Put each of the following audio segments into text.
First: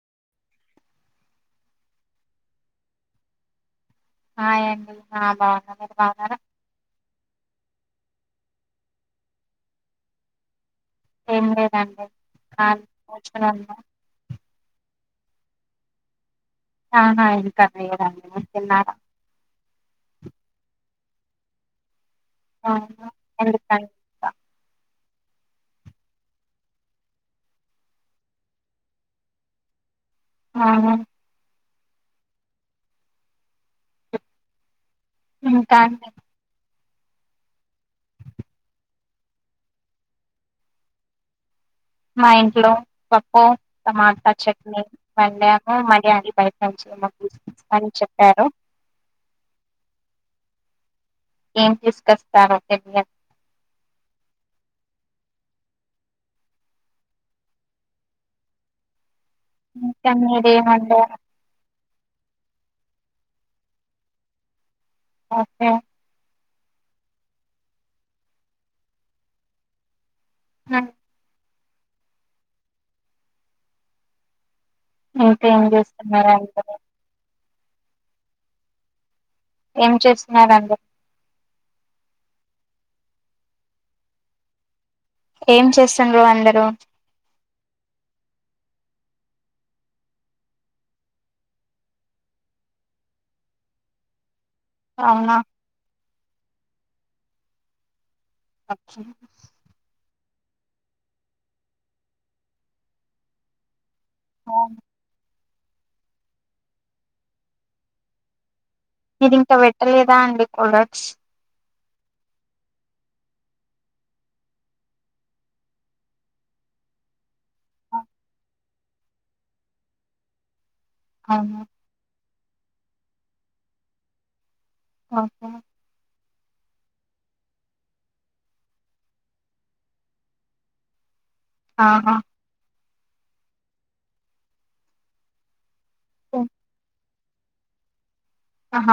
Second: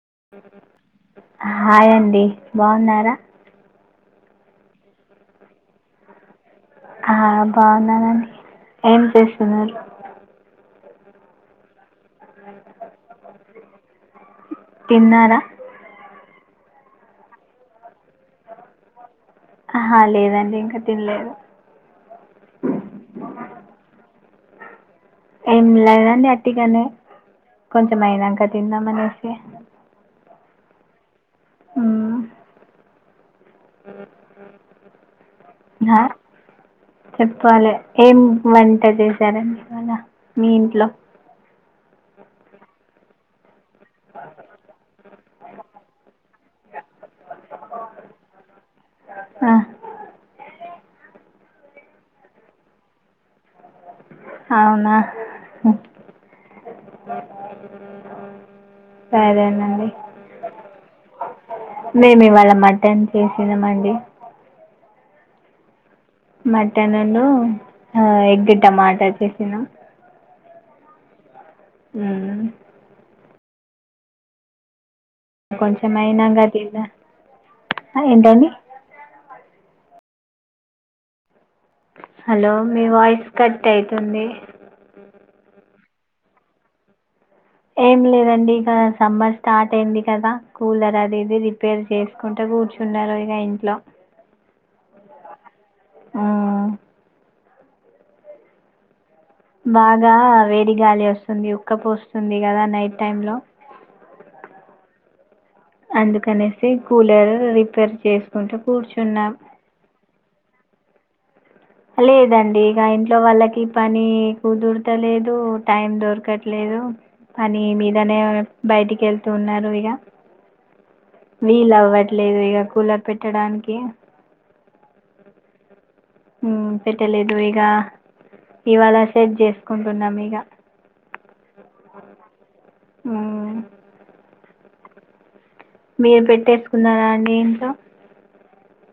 [inaudible] ఆయండి బాగున్నారు మీరు బాగున్నారా ఆ బాగున్నానండి ఏం చేస్తున్నారు ఏం లేదండి ఆ [inaudible] తిన్నార ఆహా ఎది కర్రీ ఆహా లేదండి ఇంకా తిన్ తిన్లేదు అవున ఎందుకన్ త ఏం లేదం అట్గానే కొంచెం అయినాంక తిందామనేసి ఆ మ్మ్ మ్మ్ ఇంకా చెప్పాలి ఏం వంట చేశారండి ఇవాళ మీ ఇంట్లో మా ఇంట్లో పప్పు టమాటా చట్నీ వెందము మరి అన్ని బయటంచియమో తీసు అని చెప్పారు ఆ, డిస్కస్స్తారక అవున మ్మ్ చెప్పండి మీరు ఏం వండారు మేము ఇవాళ మటన్ చేసినామండి ఒకే మటన్లు ఆ ఎగ్ టమాట చేసినాం మ్మ్ మ్మ్ ఇంకేం చేస్తున్నారు అందరు ఎంటండి ఏం చేస్తున్నారు అందరూ హలో మీ వాయిస్ కట్ అయ్యితుంది ఏం చేస్తుండ్రు అందరూ ఏం లేదండి ఇక సమ్మర్ స్టార్ట్ అయ్యింది కదా కూలర్ అది ఇది రిపేర్ చేసుకుంటే కూర్చున్నారు ఇక ఇంట్లో అవునా మ్మ్ [inaudible] బాగా వేడి గాలి వస్తుంది ఉక్కపోస్తుంది కదా నైట్ టైమ్ లో ఆ అందుకనేసి కూలర్ రిపేర్ చేసుకుంటే మీరింకా పెట్టలేదా అండి లక్స్ లేదండి ఇగ ఇంట్లో వాళ్ళకి పని కుదురతలేదు టైం దొరకట్లేదు పని మీదనే బయటికి వెళ్తూ ఉన్నారు ఇగ అవును వీలవ్వట్ లేదు ఇగ కూలర్ పెట్టడానికి ఓకే హ్మ్ పెట్టలేదు ఇగ ఇవాళ సెట్ చేసుకుంటున్నాం ఇగ ఆ హ్మ్ మీరు పెట్టేసుకున్నారా అండి ఏంటో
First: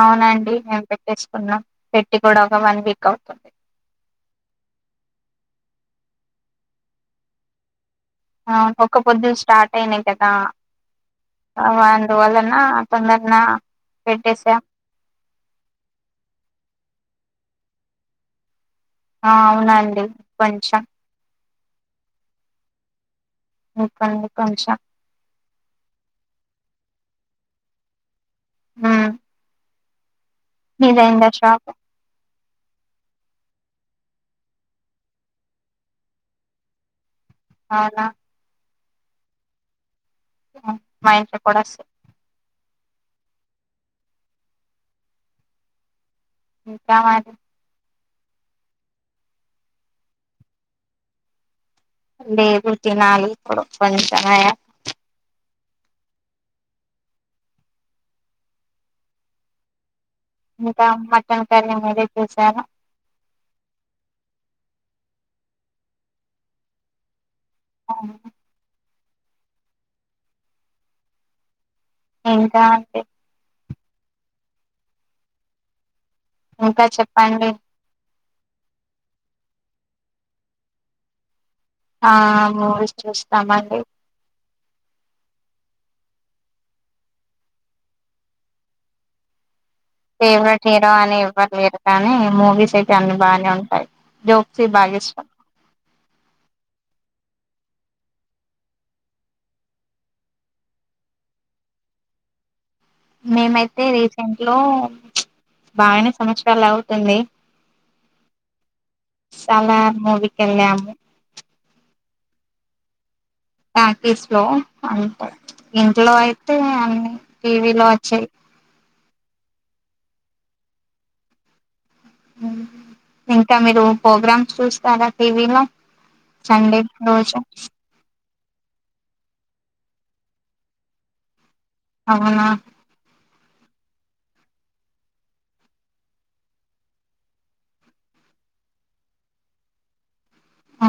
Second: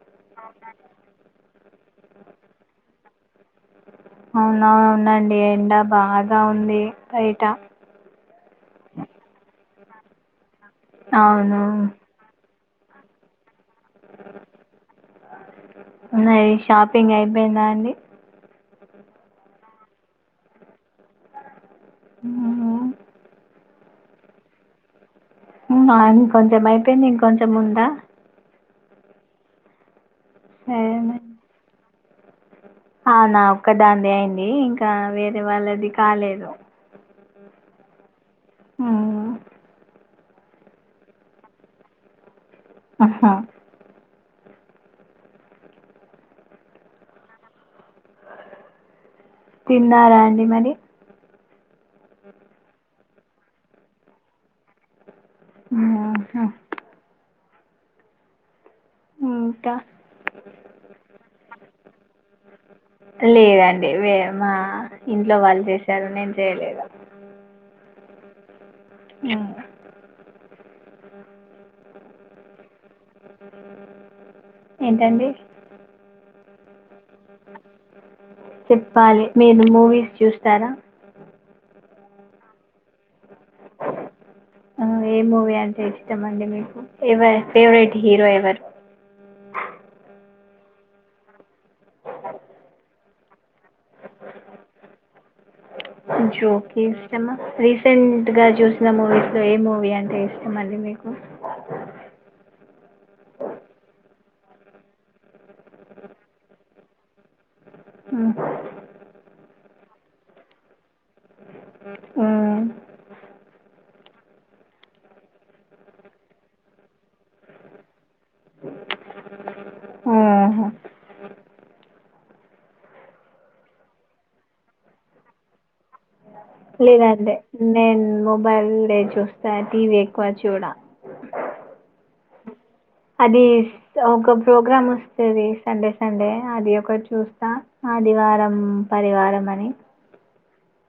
అవునండి మేం పెట్టేసుకున్నాం పెట్టి కూడా ఒక వన్ వీక్ అవుతుంది అవునా అవునండి ఎండ బాగా ఉంది బయట ఒక్క పొద్దులు స్టార్ట్ అయినయి కదా అవును ఆహా అందువలన తొందర్నా నాయి షాప్ పింగ్ అయిపోయిందా అండి ఆ అవునండి కొంచెం అవునా ఇంకుంది కొంచెం ఉందా కొంచెం అయిపోయింది ఇం కొంచెం ఉందా హ్మ్ డిజైన్ ద షాప్ అవునా ఒక్కదాన్ది అయింది ఇంకా వేరే వాళ్ళది కాలేదు అవునా హ్ మా ఇంట్లో కూడా సె ఆహా ఇంకా మరి తిన్నారా అండి మరి లేదు తినాలి ఇప్పుడు కొంచం అయిన ఉహు ఇంక ఇంకా మటన్ కర్రీ మీరేం చేసారు లేదండి వే మా ఇంట్లో వాళ్ళు చేశారు నేను చేయలేదు అవున హ్ ఇంకా అండి ఏంటండి ఇంకా చెప్ చెప్పాలి మీరు మూవీస్ చూస్తారా ఆ మూవీస్ చుస్ స్తామండి టే ఇష్టం అండి మీకు ఎవర్ ఫేవరెట్ హీరో ఎవరు ఫేవరెట్ హీరో అని ఏ వరు లేరు కానీ మూవీస్ అయి ఇక అన్నీ బానే ఉంటాయి జోక్సే బాగా ఇష్టం జోక ఇష్టమా రీసెంట్ గా చూసిన మూవీస్ లో ఏ మూవీ అంటే ఇష్టం అీ మీకు మేమైతే రే ఇంట్లో బాగానే సంవత్సరాలు అవుతుంది అ మూవికందమ్ము ఆ పాటీస్ లో అంట ఇంట్లో అయితే అన్ని టీవీ లో వచ్చాయి ఆ ఇంకా మీరు ప్రోగ్రామ్స్ చూస్తారా టీవీలో సండే ఇదంతే రోజు నేను మబల్ చూస్తా టీవీ ఎక్కువ చూడ అవునా అది ఒక ప్రోగ్రామ్ వస్తుంది సండే సండే అది ఒకటి చూస్తా ఆదివారం పరివారం అని అ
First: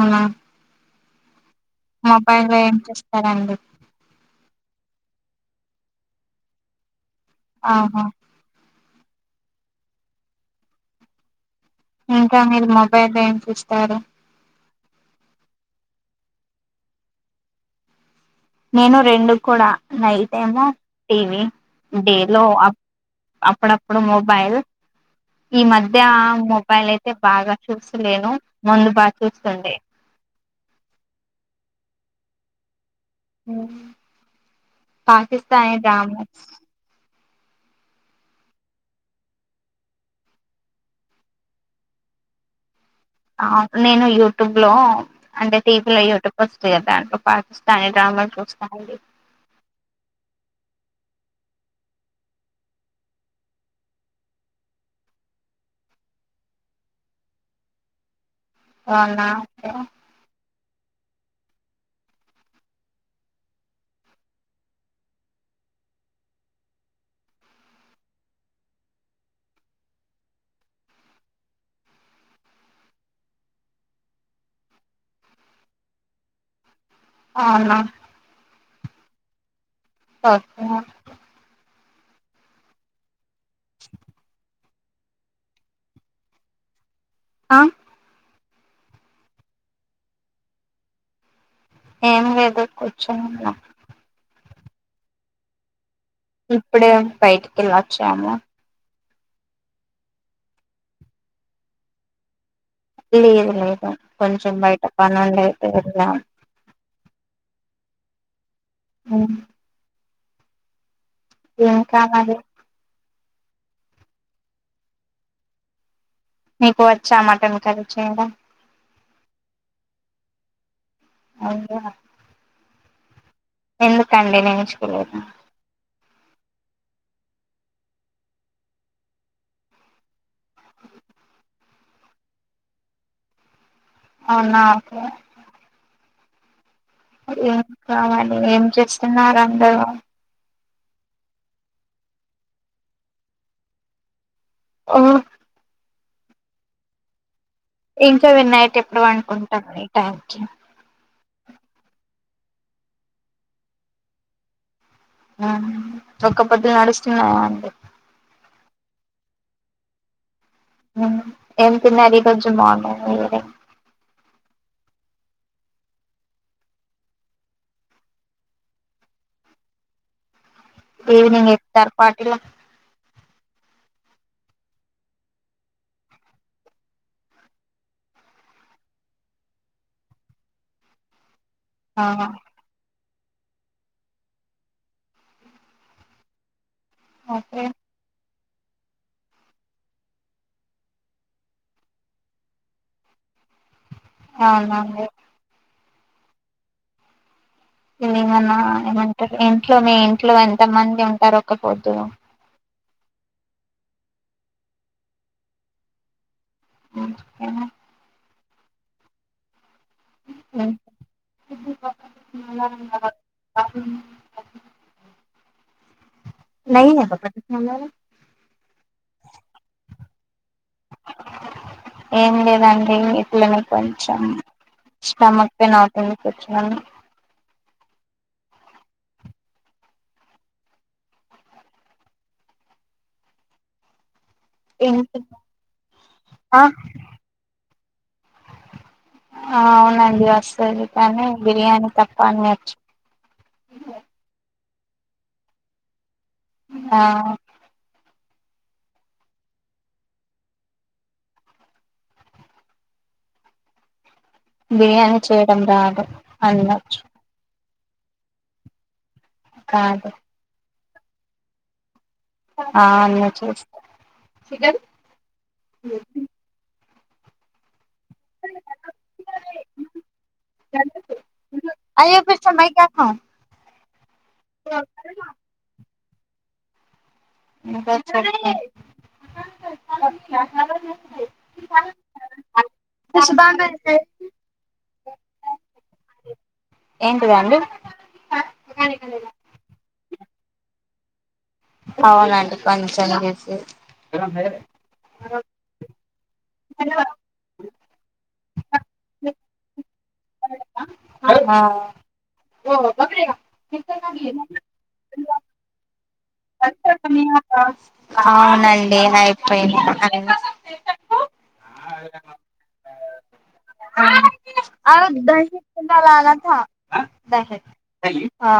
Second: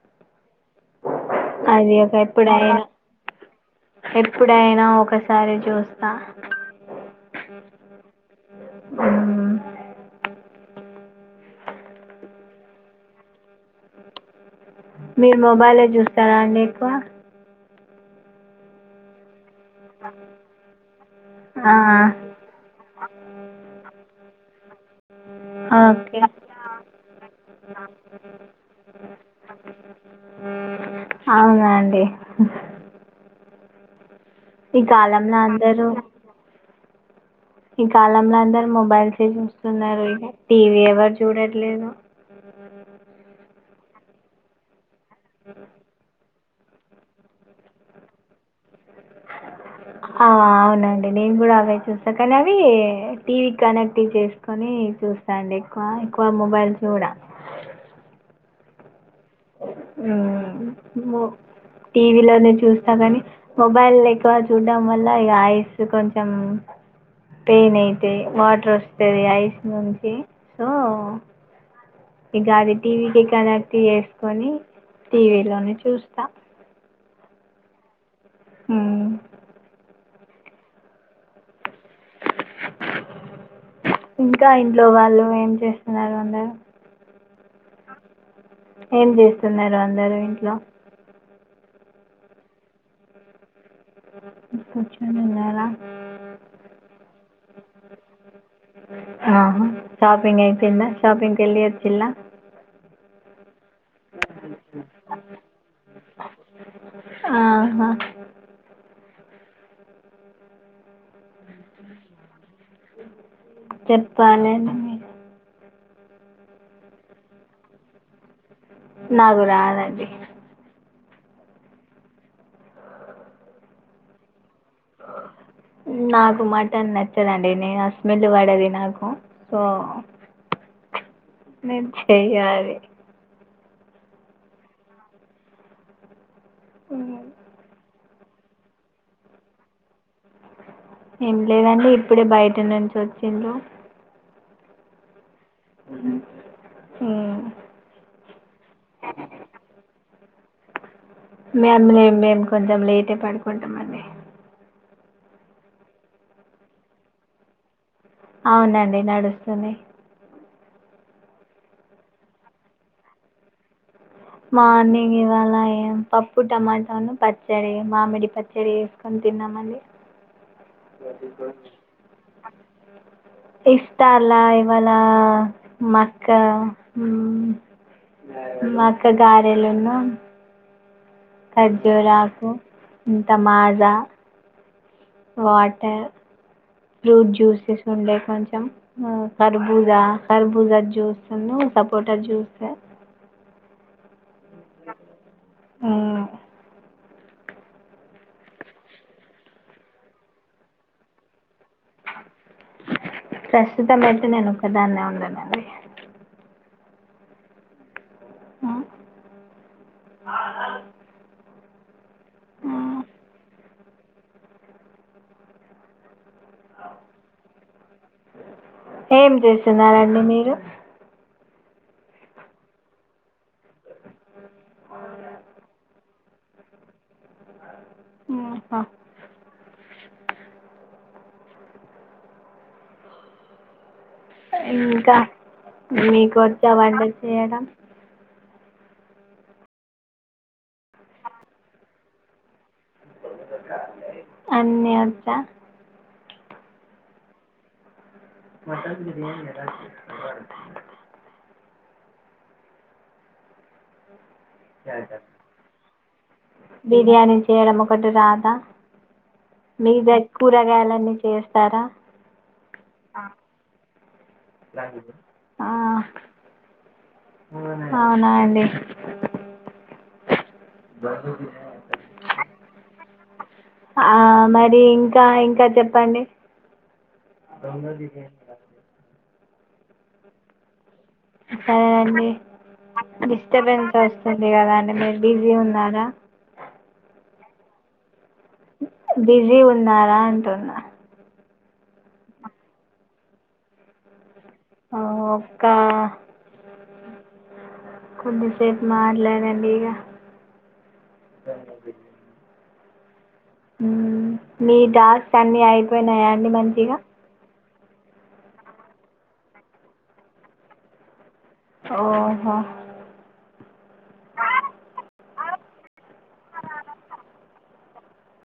అది ఒక ఎప్పుడ చూస్తారండి ఎప్పు ఇప్పుడైనా ఒకసారి చూస్తా ఆహా ఆ ఇంకా మీరు మొబైల్ ఏమ్స్ ఇస్తారు మీరు మొబైల్లో చూస్తారా అండి ఎక్కువ నేను రెండు కూడా నైట్ ఏమో టీవీ ఆ, డేలో అప్పుడప్పుడు మొబైల్ ఈ మధ్య ఓకే మొబైల్ అయితే బాగా చూస్తలేను ముందు బాగా చూస్తుండే అఓ అ ఈ కాలంలో అందరూ ఈ కాలంలో అందరు మొబైల్స్ చూస్తున్నారు ఇక టీవీ ఎవరు చూడట్లేదు ఆ నేను యూట్యూబ్ లో అంటే టీవీ లో యూట్యూబ్ వస్తా పాకిస్తా డ్రామ చడి ఆ అవునండి నేను కూడా అవే చూస్తా కానీ అవి టీవీ కనెక్ట్ చేసుకొని చూస్తాండి ఎక్కువ ఎక్కువ మొబైల్ చూడ అవు ఆ టీవీలోనే చూస్తా కానీ మొబైల్ ఎక్కువ చూడటడం వల్ల ఇక ఐస్ కొంచెం పెయిన్ అయితాయి వాటర్ వస్తుంది ఐస్ నుంచి సో ఇక అది టీవీకి కనెక్ట్ చేసుకొని టీవీలోనే చూస్తా అవునా అ ఓకే ఇంకా ఇంట్లో వాళ్ళు ఏం చేస్తున్నారు అందరు ఆ ఏం చేస్తున్నారు అందరు ఇంట్లో ఏం లేదు కూర్చుని ఉన్నం కూర్చుండినారా ఇప్పుడే బయటికి వెళ్ళొచ్చాము ఆ షాపింగ్ అయిపోయింద షాపింగ్ కి ఎల్లి వొచిల్ల లేదు లేదు కొంచెం బయట పనుండే ఐతే వెళ్ళాం అ ఊ ఏం కాదది చెప్పాలే నువ్ ఇగ మీకు వచ్చా మటన్ కర్రీ చేయడం నాగు రాదది అవునా ఎందు కండి నేర్చ్ తెలీదా టుమాటా నచ్చదండి నేను ఆ స్మెల్లు అవునా ఓకే ఉమ్. మీరేం కావాలి ఏం చేస్తున్నారు అందరూ ఏం లేదండి ఇప్పుడే బయట నుంచి వచ్చిండ్లు ఓ ఊ ఇంట్ల వీర్ నైట్ ఎప్పుడు వండుకుంటర్ ఈ టైం కి మీ అన్నయ్య మేం కొంచెం లేట్ పడుకుంటామండి ఒక్క పొదులు నడుస్తున్నాయా అండి అవునండి నడుస్తుంది ఏం తిన్నారు ఈ రోజు మార్నింగ్ మీరు మార్నింగ్ ఇవాళ ఏం పప్పు టమాటాను పచ్చడి మామిడి పచ్చడి వేసుకొని తిన్నామండి ఈవినింగ్ ఎతరు పాటిల ఇష్టాల ఇవాళ మక్క ఊ మక్క గారెలున్ను ఆహా, కజోరాకు ఇంత మాజ వాటర్ ఫ్రూట్ ఓకే జ్యూసెస్ ఉండే కొంచం ఆ కర్బూజా జ్యూస్ ను సపోటా జ్యూసు అవున ఊ ఇమన్నా ఏమంటారు ఇంట్లోనే ఇంట్లో ఎంత మంది ఉంటారు ఒకపొద్దు ప్రస్తుతం అయితే నేను ఒక్కదాన్నే ఉన్ననండి ఉమ్, ఓకేనా. ఆ ఆనంద్ ఇ [inaudible] [inaudible] న పప్ప [unintelligible] డి మీరు ఏం లేదండి ఇట్లనే కొంచెం స్టమక్ పెయిన్ అవుతుంది కూర్చున్నాను హ్మ్ ఇంకా మీకొచ్చా వంట చేయడం ఆ అవునండి వస్తది కానీ బిర్యానీ తప్పా అన్నీ వొచ్చు అన్నీ వొచ్చా ఆ మటన్ బిర్యానీి ఎద బిర్యానీ చేయడం రాదు అన్నొచ్చు పటు రాద మీద కాదు కూరాగాల నీ చేస్తారా ఆ అన్ని చేస్త ఆ అవు అవునా అండి ఆ మరి ఇంకా ఇంకా చెప్ ప్పండి బ సర సరే అండి డిస్టబెన్స్ వస్తుంది కదా అండి మీరు బిజీ ఉన్నారా ఏంటిదండి బిజీ ఉన్నారా అంటున్నా అవునండి కొంచం బిజీ ఒక్క హలో ఉందిలే సేపు మాట్లాడండి ఇగా ఓహ బక హ్మ్ మీద సని అయి పొయినాయా అండి మంచిగా అవునండి అయిపోయినయ్ అన్ని ఓహో ఆ ఆడదన్ చెప్ తలా అలా బహ